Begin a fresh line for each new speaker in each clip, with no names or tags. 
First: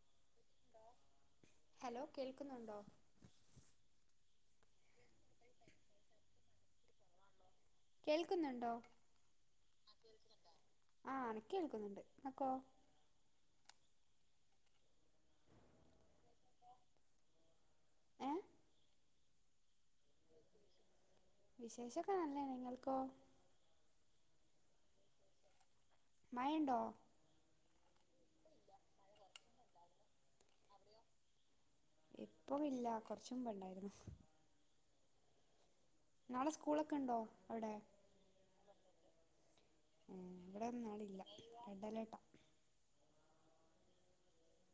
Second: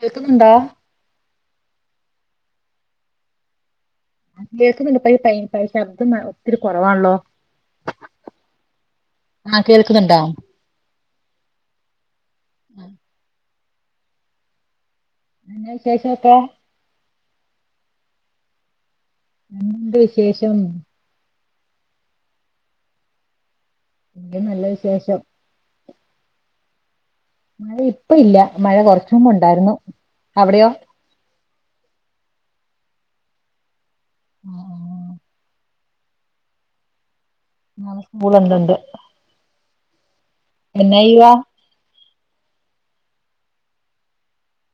കേൾക്കുന്നുണ്ടോ
ഹലോ കേൾക്കുന്നുണ്ടോ
അ കേക്ക്ന്ന്ണ്ണ്ട് ഈ പൈൻ പൈ ശബ്ദം ഒത്തിരി കുറവാണല്ലോ
കേൾക്കുന്നുണ്ടോ
ആഹ് കേൾക്കുന്നുണ്ടോ
ആ എനിക്ക് കേൾക്കുന്നുണ്ട് നിങ്ങക്കോ
ഉം [unintelligible] എന്തോ വിശേഷംക്കെ
ഏ
എന്ത് വിശേഷം
വിശേഷൊക്കെ നല്ലെന്നെ നിങ്ങൾക്കോ
എക്ക് നല്ല വിശേഷം
മഴ ഉണ്ടോ?
മഴ ഇപ്പ ഇല്ല മഴ കൊറച്ച് മുമ്പ് ഉണ്ടായിരുന്നു. അവിടെയോ?
ഇപ്പ ഇല്ല കൊറച്ച് മുമ്പ് ഉണ്ടായിരുന്നു.
ആ ആ,
നാളെ സ്കൂളൊക്കെ ഉണ്ടോ? അവിടെ
നാളെ സ്കൂള് ഉണ്ട് ണ്ട്
ഉ ഇവിടെന്നാളെ ഇല്ല
ചെയ്യുവാ
റെഡ് അലേർട്ടാ.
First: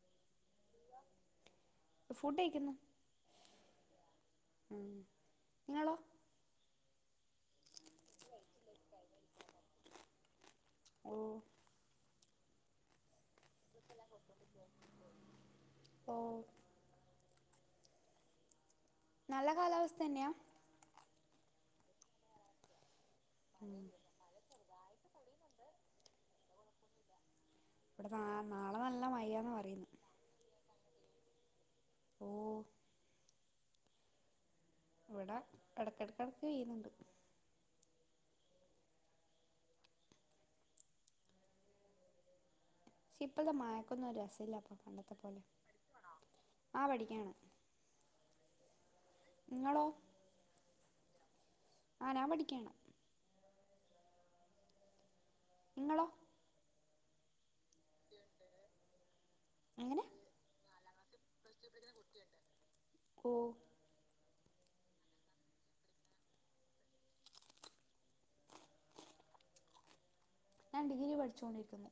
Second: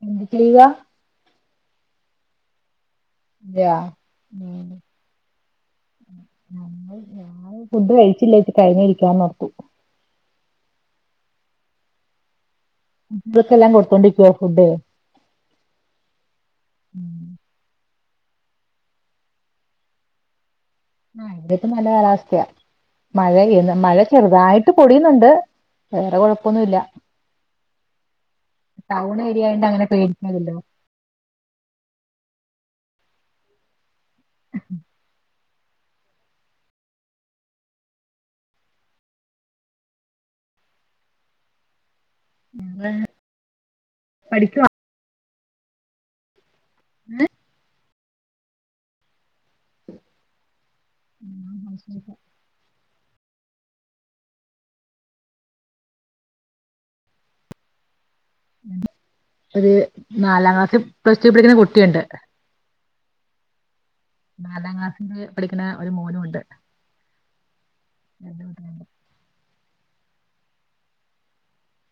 എന്ത് ചെയ്യാ
ഫുഡ് കഴിക്കുന്നു
അതെയോ ഞങ്ങൾ
ഉം നിങ്ങളോ
ഞങ്ങൾ കഴിഫുഡ് കഴിച്ചില്ലേച് കഴിഞ്ഞ ഇരിക്കാന്ന് നടത്തു.
ഓ
വൾക്കെല്ലാം കൊടുത്തോണ്ടിക്കുവാര്
ഓ നല്ല കാലാവസ്ഥന്നെയാ?
ആ ഇവിടിപ്പം നല്ല കാലാവസ്ഥയാ മഴയ്യെന്ന്
ഉം
മഴ ചെറ്തായിട്ട് പൊടിയിന്നുണ്ട് വേറെ കൊഴപ്പൊന്നുല്ല.
ഇവടെ നാ നാളെ നല്ല മഴയാന്നാ പറയ്ന്നെ.
അല്‌ലോ
ഓ
[inaudible]
ഇവടെ എടക്കെടക്ക് പെയ്യുന്നുണ്ട്. ഇപ്പത്തെ മഴക്കൊന്നും ഒരു
പഠിക്കുവാ
രസല്ലപ്പ പണ്ടത്തെപ്പോലെ. പഠിക്കാണോ? ആ പഠിക്കാണ് ഇങ്ങളോ?
[inaudible]
ആ നാംപഠിക്കാണ് ഇങ്ങളോ
ഒര്
എങ്ങനെ
നാലാം ക്ലാസ്സി പ്ലസ് ടു പഠിക്കുന്ന കുട്ടിയുണ്ട്.
ഓ
നാലാം ക്ലാസ്സില് പഠിക്ക്ണ ഒരു മോനു ഉണ്ട്.
ഞാൻ ഡിഗ്രി പഠിച്ചോണ്ടിരിക്കുന്നു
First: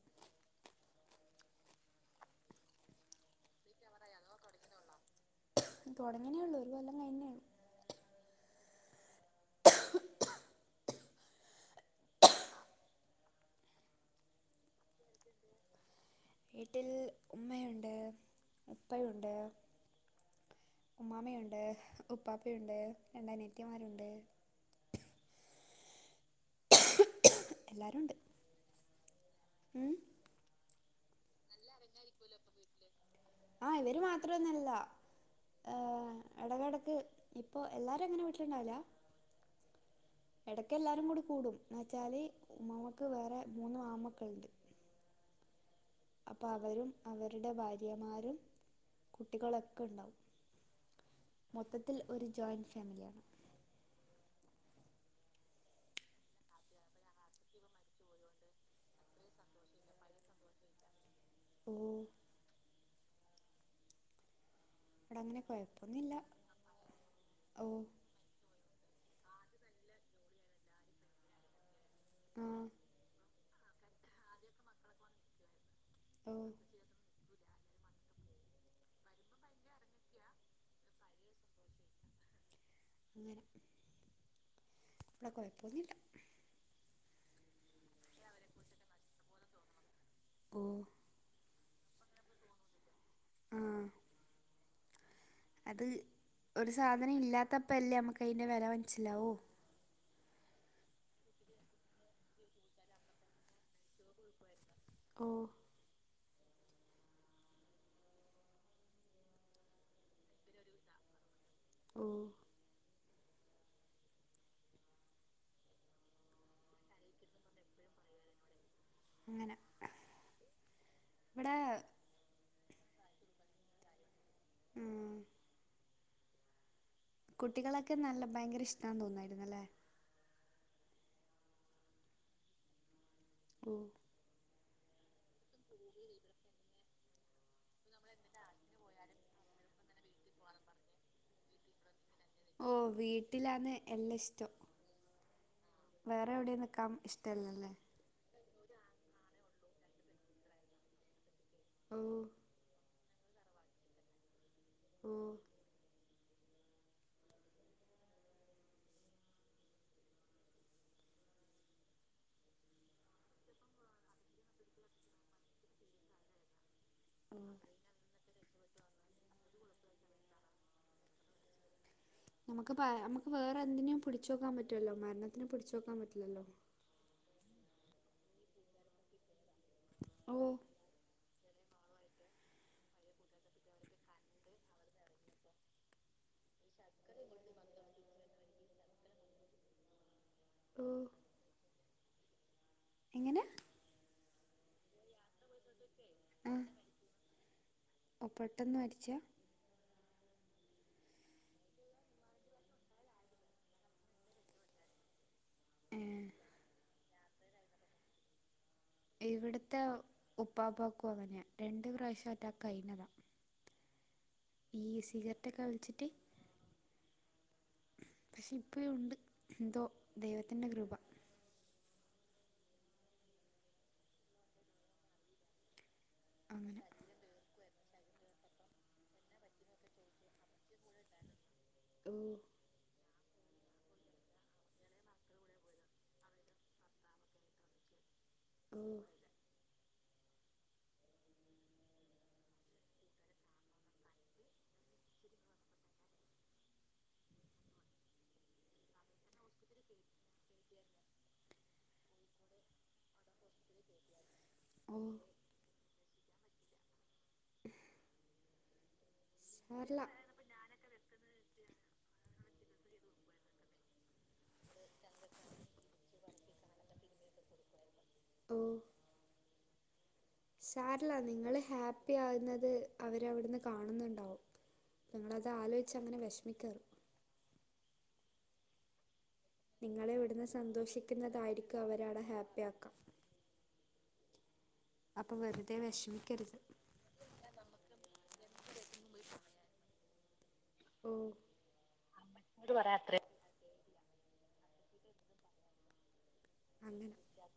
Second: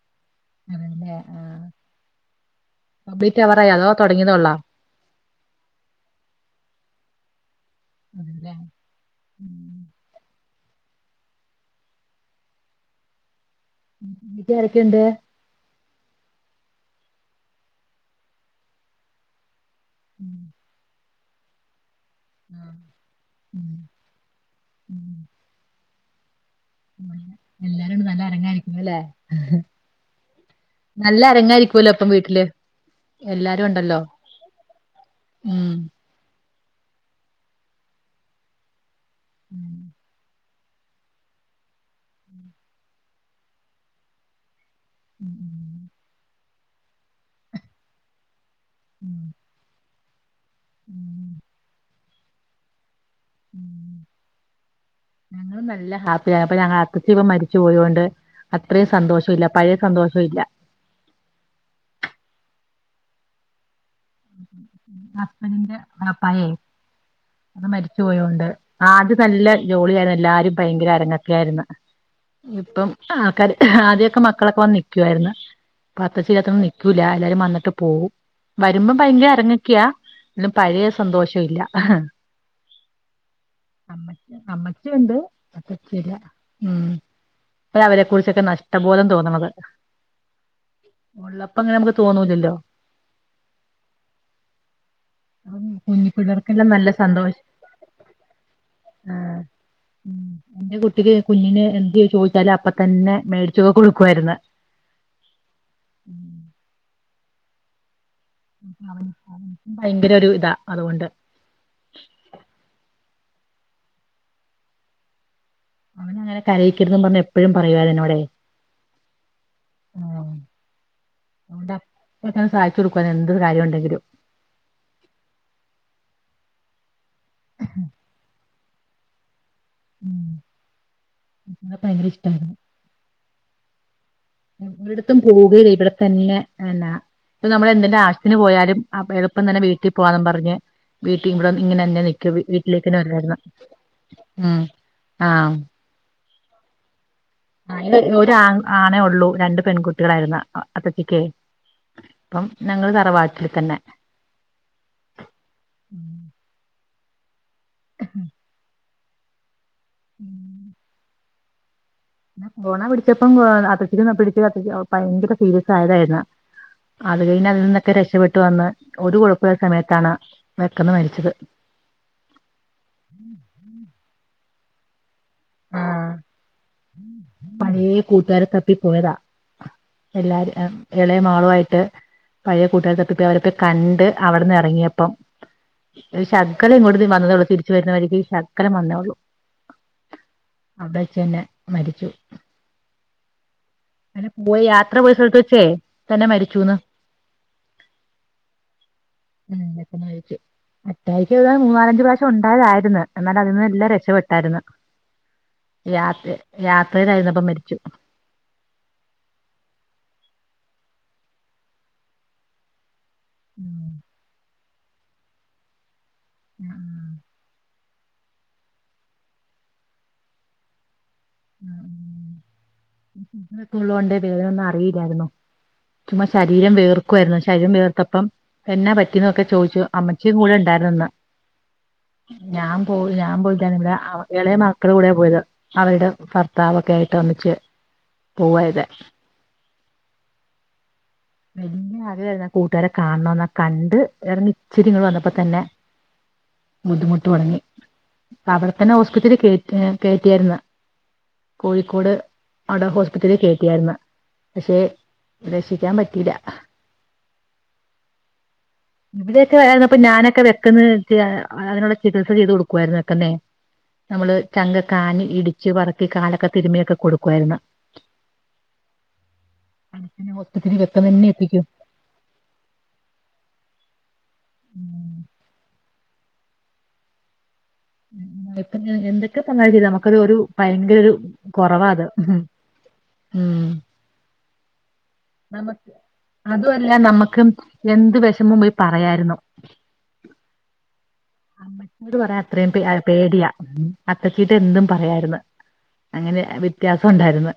അതല്ലേ ആ കമ്പ്ളീറ്റാവാറായാ അതോ തൊടങ്ങിയതേ ഒള്ളാ?
തൊടങ്ങിനേ ഉള്ളൂ ഒരു കൊല്ലം കയിഞ്ഞ്
അത്ൻ്റെ ഊ വീട്ടിലാരക്കെണ്ട്
വീട്ടിൽ ഉമ്മയൊണ്ട് ഉപ്പയുണ്ട്
ഉം
ഉമ്മാമെയൊണ്ട് ഉപ്പാപ്പെയൊണ്ട് രണ്ട് അനിയത്തിമാരുണ്ട്
ഉം എല്ലാരുണ്ട് നല്ല അനങ്ങായിരിക്കുംല്ലേ ഹ്
ഉമ്
നല്ല അരങ്ങായിരിക്കും
ഞാരിക്കുവല്ലോപ്പ വീട്ടില് ആ
ഉണ്ടല്ലോ
ഇവര് മാത്രോന്നല്ല
ഉം
ഏഹ് എടകെടക്ക് ഇപ്പോഎല്ലാരേങ്ങനെ വീട്ടിലുണ്ടാവില്ല.
ഉ
എടക്കെല്ലാരും കൂടി കൂടും എന്ന്ച്ചാല് ഉമ്മാമാക്ക് വേറെ മൂന്നു ആൺമക്കളുണ്ട്.
ഉം ഉം
അപ്പം അവരും അവര്ടെ ഭാര്യമാരും കുട്ടികളൊക്കെണ്ടാവും മൊത്തത്തിൽ ഒരു ജോയിന്റ് ഫാമിലിയാണ്
ഞങ്ങളും നല്ല ഹാപ്പിയാണ് ഇപ്പ ഞങ്ങടെ [unintelligible] പ്പ മരിച്ചു പോയോണ്ട് അത്രേം സന്തോഷം ഇല്ല പഴയ സന്തോഷം ഇല്ല
ഓ ഇവിടെ അങ്ങനെ
ഹസ്ബന്റിന്റെ
കുഴപ്പമൊന്നുമില്ല
വാപ്പായെ
ഓ
അത് മരിച്ചു പോയോണ്ട് ആദ്യ നല്ല ജോളിയാര്ന്ന് എല്ലാരും ഭയങ്കര അരങ്ങക്കെയാര്ന്നു
ആ
ഇപ്പം ആക്കാര് ആദ്യക്കെ മക്കളക്കെ വന്ന് നിക്കുവാര്ന്ന് പ [unintelligible]
ഓ
ച്ചീല്ലാത്തോണ്ട് നി ക്കൂല എല്ലാരും വന്നിട്ട് പോവും വരുമ്പം ഭയങ്കര അരങ്ങക്കെയാ [unintelligible] പഴയ സന്തോഷം ഇല്ല അഹ്
ങ്ങനെ
അമ്മച്ചി അമ്മച്ചിയൊണ്ട് അത്തച്ചി ഇല്ല ഉം പ്പഴാ അവരെ കുറിച്ചൊക്കെ നഷ്ട്ട ബോധം തോന്ന്ണത്
ഓ
ഉള്ളപ്പങ്ങനെമുക്ക് തോന്നൂലല്ലോ
ആഹ് അത്
കുഞ്ഞി പിള്ളേർക്കെല്ലാം
ഒര്
നല്ല
സാധനം
സന്തോഷം
ഇല്ലാത്തപ്പല്ലേ നമ്മക്ക് അയ്ന്റെ വെല മനിസ്സിലാവൂ
ന്റെ കുട്ടിക്ക് കുഞ്ഞിന് എന്ത് ചോദിച്ചാലും അപ്പ തന്നെ മേടിച്ചൊക്കെ കൊടുക്കുവായിര്ന്ന
ഓഹ്
ഉം അവൻക്കും ഭയങ്കര ഒര് ഇതാ അതുകൊണ്ട്
ഓഹ്
ഓനങ്ങനെ കരയിക്കെര്തും പർഞ്ഞ് എപ്പഴും പറയു എന്നോടെ
അങ്ങന [unintelligible]
അതോണ്ട് അപ്പകങ് സാധിച്ച് കൊട്ക്കും എന്ത് കാര്യോണ്ടെങ്കിലും
ഉം, കുട്ടികളൊക്കെ നല്ല ഭയങ്കര ഇഷ്ട്ടാന്ന് തോന്നായിര്ന്നല്ലേ
ഉം ഭയങ്കര ഇഷ്ട്ടാര്ന്നു
ഓഹ്
[unintelligible] ട്ത്തും പോകയില്ല ഇവടെത്തന്നെ എനാ ഇപ്പ നമ്മളെ ന്തേലും ആശത്തിന് പോയാലും അപ്പ എളുപ്പം തന്നെ വീട്ടിൽ പോവാന്ന് പർഞ്ഞ് വീട്ടീ ഇവടന്ന് ഇങ്ങനന്നെ നി ക്കും വീ
ഓ
വീട്ടിലേക്കെന്നെ വരുവാര്ന്നു
വീട്ടിലാണ് എല്ലാം
ഉം
ഇഷ്ടം
ആഹ്
വേറെ എവടേം നിക്കാം ഇഷ്ട്ടല്ലല്ലേ
[unintelligible] ഒരാണെ ആണേ ഒള്ളൂ രണ്ട് പെൺകുട്ടികളായിര്ന്നു അപ്പച്ചിക്കേയ്
ഓഹ്
ആഹ് ഞങ്ങള് തറവാട്ടിൽ തന്നെ
ഓഹ്
ഉം ന്നാ കൊറോണ പിടിച്ചപ്പം കൊ അത്തച്ചി പിടിച്ച അപ്പച്ചി ഭയങ്കര സീരിയസ് ആയതായിർന്നു അത് കഴിഞ്ഞ് അതിൽ നിന്നൊക്കെ രക്ഷപ്പെട്ട് വന്ന് ഒര് കൊഴപ്പല്ലാത്ത സമയത്താണ് പെട്ടെന്ന് മരിച്ചത്
നമക്ക് പ നമക്ക് വേറെ എന്തിനീം പിടിച്ച് വെക്കാം പറ്റോല്ലോ മരണത്തിനെ പിടിച്ച് വെക്കാൻ പറ്റില്ലല്ലോ
പഴേ കൂട്ടാരെ തപ്പി പോയതാ എല്ലാര്
ഓ
എം എൽ എളേ മാളു ആയിട്ട് പഴേ കൂട്ടാരെ തപ്പി പോയി അവരെപോയി കണ്ട് അവട്ന്ന് എറങ്ങ്യേപ്പം ഒരു ശകല ഇങ്ങോട്ട് വന്നതേള്ളൂ തിരിച്ച് വര്ന്ന വഴിക്ക് ഈ ശകലം വന്നേ ഒള്ളൂ അവടേച്ചെന്നെ മരിച്ചു
എങ്ങനെ
അങ്ങനെ പോയി യാത്ര പോയ സ്ഥലത്ത് വെച്ചേ തന്നെ മരിച്ചൂന്ന്
ഓഹ് പെട്ടെന്ന് മരിച്ചേ
ഉം പെട്ടന്ന് മരിച്ചു അറ്റായിക്ക് ഏത മൂന്നാലഞ്ച് പ്രാവശ്യ ഉണ്ടയതായിരുന്ന് എന്നാലതീന്നെല്ലാം രക്ഷപ്പെട്ടാര്ന്ന്
ഏ
യാത്രി യാത്രേലായിര്ന്നപ്പം മരിച്ചു
ഇവിട്ത്തെ ഉപ്പാപ്പാക്കും അങ്ങന്യാ രണ്ട് പ്രാവശ്യം അ റ്റാക്ക് കഴിഞ്ഞതാ
ഉം
ഈ സിഗരറ്റെക്കെ വലിച്ചിറ്റ്
ആഹ് ആഹ്
പക്ഷെ ഇപ്പഴൂണ്ട് എന്തോ ദൈവത്തിന്റെ കൃപ
ഉം ഉം ഷുഗറൊക്കെ ഉള്ളോണ്ടെയ് വേദനെന്നും അറിയില്ലായിര്ന്നു ചുമ്മ ശരീരം
അങ്ങനെ
വിയർ ക്കുവാര്ന്നു ശരീരം വിയർത്തപ്പം എന്നാ പറ്റി എന്നൊക്കെ ചോദിച്ചു അമ്മച്ചീ കൂടെ ഇണ്ടാര്ന്നുന്ന്
ഓ
ഞാം പോ ഞാം പോയിട്ടൊന്നുല്ല ഇവടെ എളേ മക്കളൂടെ പോയത് അവൾടെ ഭർത്താവൊക്കായ്ട്ട് ഒന്നിച്ച് പോവാ
ഓ
ചെയ്തെ വല്ല്യേ ആഗ്രഹായിര്ന്ന് കൂട്ട്കാരെ കാണണോന്ന് ആ കണ്ട് എറങ്ങി ഇച്ചിരിങ്ങട്ട് വന്നപ്പോ തന്നെ ബുദ്ധിമുട്ട് വന്ന് അവടെ തന്നെ ഹോസ്പിറ്റലിൽ കേറ്റ കേറ്റ്യാര്ന്ന് കോഴിക്കോട് അവടെ ഹോസ്പിറ്റലിൽ കേറ്റ്യാര്ന്ന് പക്ഷെ
ഓ
രക്ഷിക്കാൻ പറ്റീല ഇവിടെക്കെ ആയിരുന്നപ്പം
സാരല്ല
ഞാനൊക്കെ വെക്കന്ന് അതിനുള്ള ചികിത്സ ചെയ്ത് കൊടുക്കുവായിരുന്നു വെക്കന്നെ നമ്മള് ചങ്കക്കാനി ഇടിച്ച് വറക്കി കാലൊക്കെ തിരുമിയൊക്കെ കൊടുക്കുവായിരുന്നു അങ്ങൻതന്നെ ഹോസ്
സാരല്യ നിങ്ങള് ഹാപ്പി യാകുന്നത് അവരവിടുന്ന് കാണുന്നുണ്ടാവും നിങ്ങളത് ആലോചിച്ച് അങ്ങനെ വിഷമിക്കാറ്
ഉം വെക്കെന്ന് ഞാൻ എന്തൊക്ക ഒക്കെ തന്നാലും ചെയ്ത നമുക്ക്
നിങ്ങളെ
അത് ഒരു
ഇവിടുന്ന്
ഭയങ്കര ഒരു
സന്തോഷിക്കുന്നതായിരിക്കും
കൊറവാത്
അവരവിടെ
ഉം
ഹാപ്പി ആക്കാം
ഉം
അപ്പോൾ വെറുതെ
നമക്ക്
വിഷമിക്കരുത്
അതുവല്ല നമുക്ക് എന്ത് വെഷമവും പോയി പറയായിരുന്നു
ഓ
അമ്മച്ചിയോട് പറയാൻ അത്രയും പെ പേടിയാ അത്തച്ചീട്ട് എന്തും പറയായിരുന്നു അങ്ങനെ വ്യത്യാസം
അങ്ങനെ
ഉണ്ടായിരുന്ന്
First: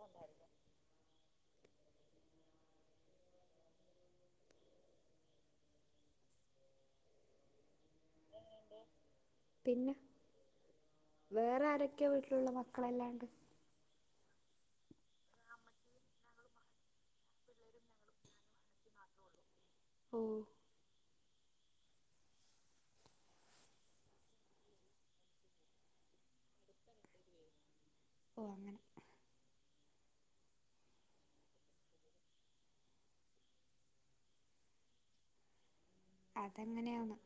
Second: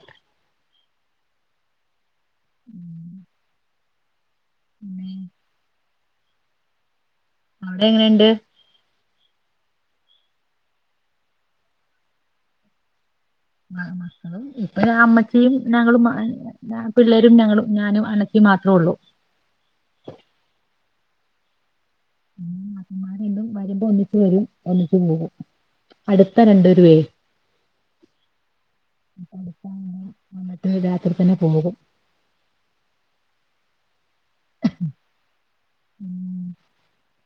ഉം പിന്നേയ് അവിടെ എങ്ങനെണ്ട്
പിന്നെ വേറെ ആരൊക്കെ വീട്ടിലുള്ള മക്കളെല്ലാണ്ട്
മ മക്കളും ഇപ്പൊ അമ്മച്ചിയും ഞങ്ങളും മ [unintelligible] പിള്ളേരും ഞങ്ങളും ഞാനും അണ്ണച്ചി മാത്ര ഉള്ളൂ
ഓഹ്
പിന്നെ നാത്തൂന്മാര് എന്നും വരുമ്പോ ഒന്നിച്ച് വരും ഒന്നിച്ചു പോകും അടുത്ത രണ്ടു പേരുവെ
ഓഹ് അങ്ങനെ
അപ്പൊ അടുത്തായൊണ്ട് വന്നിട്ട് രാത്രി തന്നെ പോകും ഉം
അതെങ്ങനെയാന്ന്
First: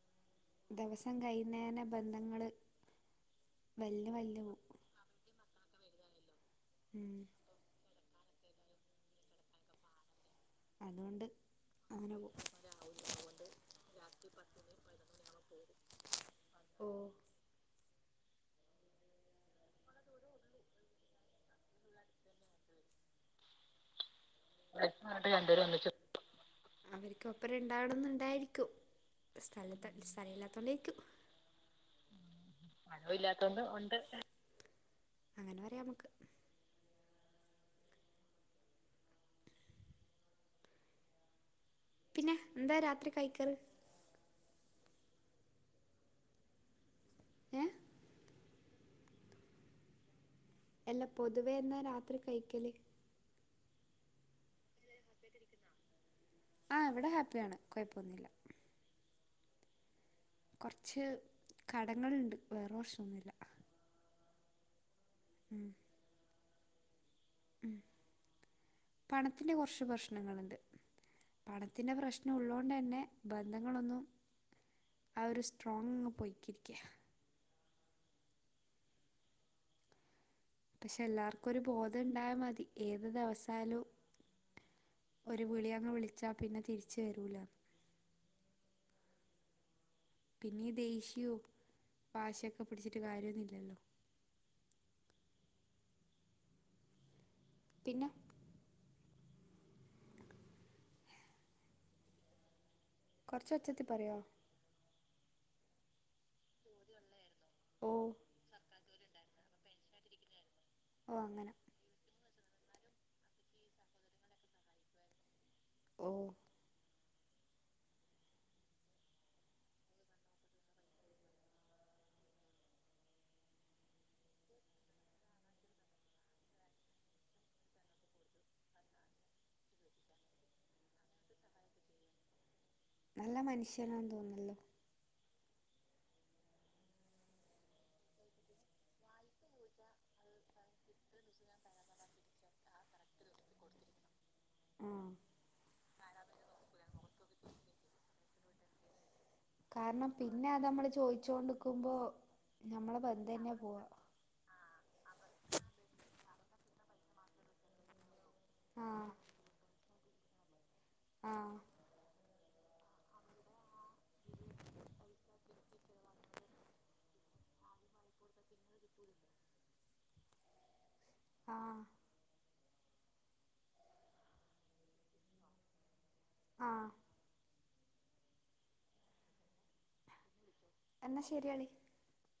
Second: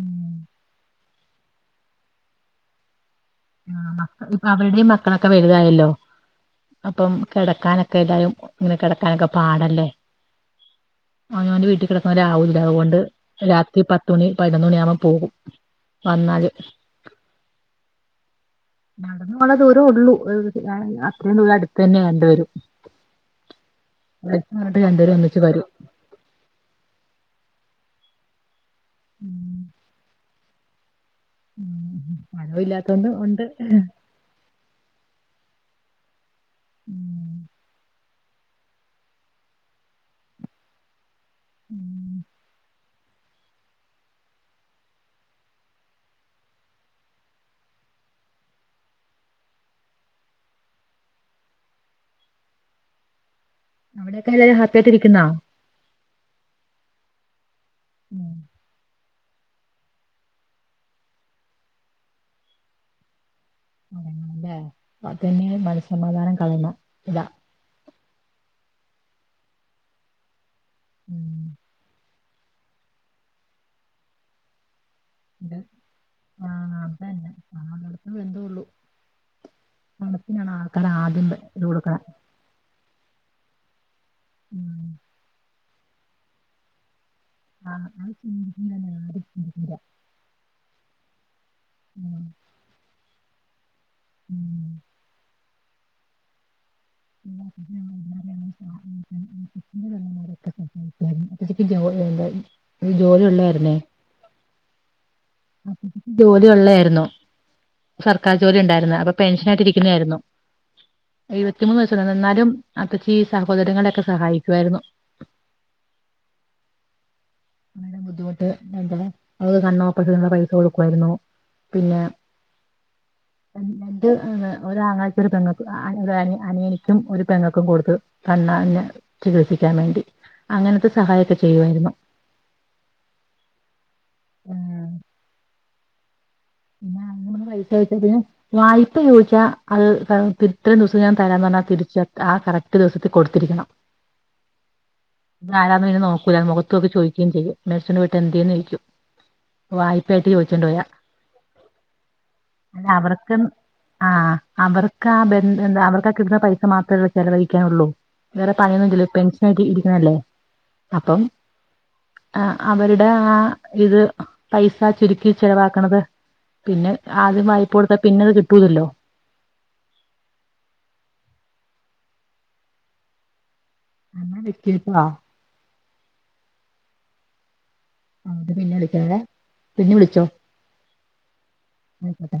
ഉം
ദിവസം കൈയ്ന്നെനാ ബന്ധങ്ങള്
ആ ഇപ്പൊ അവരുടെയും മക്കളൊക്കെ വലുതായല്ലോ അപ്പം
ഉം,
കട കെടാക്കാക്കെല്ലതായും ഇങ്ങനെ കിടക്കാനൊക്കൊ പാടല്ലേ
അതുകൊണ്ട്
ആ അവനാവാന്റെ വീട്ടിൽ
അങ്ങനെ പോവും
കിടക്കുന്നവരാവൂല്ല അതുകൊണ്ട് രാത്രി പത്തുമണി പതിനൊന്ന് മണിയ ആവുമ്പോ പോകും വന്നാല്
ഓ
നടന്ന പോണ് ദൂരേ ഉള്ളൂ അത്രയും ദൂരം അടുത്ത് തന്നെ രണ്ട് പേരും രണ്ടുപേരും
വയസട്ട്
ഒന്നിച്ച്
രണ്ട പേര്
വരും
ഒന്നിച്ചു അവർക്ക് ഒപ്പരം ഇണ്ടാവണംന്നുണ്ടായിരിക്കും സ്ഥലത്ത് സ്ഥല ഇല്ലാത്തോണ്ടേരിക്കും
മഴവില്ലാത്തോണ്ട് ഉണ്ട്
പഴവല്ലാത്തൊന്നും ഉണ്ട് അങ്ങനെ പറയാ നമുക്ക്
ഉം ഉം
പിന്നെ എന്താ രാത്രി കഴിക്കാറ് ഏഹ് അല്ല പൊതുവേ എന്നാ രാത്രി കഴിക്കല്
അവിടെയക്കെ എല്ലരും ഹാപ്പി ആയിട്ടിരിക്കുന്നാ
ആ ഇവിടെ ഹാപ്പിയാണ് കുഴപ്പം ഓന്നുല്ല കുറച്ച് കടങ്ങളുണ്ട് വേറെ പ്രശ്നന്നുമില്ല
ഏഹ് അത്
ഉം
സമാധാനം കളഞ്ഞ ഇതാ
ഉ പണത്തിന്റെ കുറച്ച് പ്രശ്നങ്ങുണ്ട് പണത്തിന്റെ പ്രശ്ന ളോണ്ട് തന്നെ ബന്ധങ്ങളൊന്നും ആ ഒരു
ഇത്
സ്ട്രോങ്ങ്ങ് പൊയിക്കിരിക്കുക
ആ നടത്ത ബന്ധള്ളു പണത്തിനാണ് ആൾക്കാര
പക്ഷെ
ആദ്യണ്ട്
എല്ലാവർക്കും ഒരു
ഇത് കൊടുക്ക
ബോധം ഉണ്ടായാൽ മതി ഏത് ദിവസായാലും ഒരു വിളി അങ്ങ് വിളിച്ചാ പിന്നെ തിരിച്ച വരൂല
ആഹ് അത് ചിന്തിക്കുന്ന മാതിരി ആരും ചിന്തിക്കില്ല
പിന്നെ ദേഷ്യോ വാശിയൊക്കെ പിടിച്ചിട്ട് കാര്യമൊന്നും ഇല്ലല്ലോ.
ഉം ഉം
പിന്നെ
അച്ചക്ക് ജോന്ത [inaudible] ഇത് ജോലി ഉള്ളായിരുന്നേ
പറയാ
ആ ജോലി ഉള്ളതായിരുന്നു.
ഓ
സർക്കാർ ജോലി ഉണ്ടായിരുന്നു. അപ്പൊ പെൻഷനായിട്ട് ഇരിക്കുന്നതായിരുന്നു
ഓ അങ്ങനെ
എഴുപത്തിമൂന്ന് വയസ് എന്നാലും അപ്പച്ചിൻ്റെ സഹോദരങ്ങളൊക്കെ സഹായിക്കുമായിരുന്നു.
ഓഹ്
അതുകൊണ്ട് ബുദ്ധിമുട്ട് എന്ത് ഔ കണ്ണോ [unintelligible] മരുന്നിനുള്ള പൈസ കൊടുക്കുമായിരുന്നു പിന്നെ
[inaudible]
രണ്ട്, ഒരാങ്ങളക്ക് ഒരു പെങ്ങക്ക്, അനിയനിക്കും, ഒരു പെങ്ങക്കും കൊടുത്ത് കണ്ണാനെ ചികിത്സിക്കാൻ വേണ്ടി. അങ്ങനത്തെ സഹായം മൊക്കെ ചെയ്യുമായിരുന്നു
നല്ല മനുഷ്യനാണെന്ന് തോന്നുന്നല്ലോ.
പിന്ന നമ്മള് പൈസ ചോദിച്ച് കഴിഞ്ഞാൽ, പിന്നെ വായ്പ ചോദിച്ചാ അത് തന്നാ തിരി ഇത്രയും ദിവസം ഞാൻ തരാന്ന് പറഞ്ഞാൽ തിരിച്ച് ആ കറക്റ്റ് ദിവസത്തിൽ കൊടുത്തിരിക്കണം.
ആഹ്
ആരാന്നൊന്നും പിന്നെ നോക്കൂല. മുഖത്ത് നോക്കി ചോദിക്കുകയും ചെയ്യും. മേടിച്ചോണ്ട് പോയിട്ട് എന്തിയേന്ന് ചോദിക്കും.
കാരണം
വായ്പയായിട്ട്
പിന്നെ അത്
ചോദിച്ചോണ്ട് പോയാ
നമ്മള് ചോയിച്ചോണ്ടിക്കുമ്പോ
അല്ല, അവർക്ക്, ആഹ് അവർക്ക് ആ ബന്ധം. അവർക്കാ കിട്ടുന്ന പൈസ മാത്രമല്ലേ ചെലവഴിക്കാനുള്ളൂ. വേറെ
ആഹ്
പണിയൊന്നുമില്ലല്ലേ പെൻഷൻ ആയിട്ട് ഇരിക്കണല്ലേ അപ്പം
ആഹ്.
ആ അവരുടെ ആ ഇത് പൈസ ചുരുക്കി ചെലവാക്കണത്. പിന്നെ ആദ്യ വായിപ്പ കൊടുത്താ പിന്നെയത് കിട്ടൂലല്ലോ
ആഹ്
അന്നെ [unintelligible]
ആഹ്
ആ ഇത് പിന്നെ വിളിക്കാവെ. പിന്നെ വിളിച്ചോ
എന്നാ ശരിയാളി
ആയിക്കോട്ടെ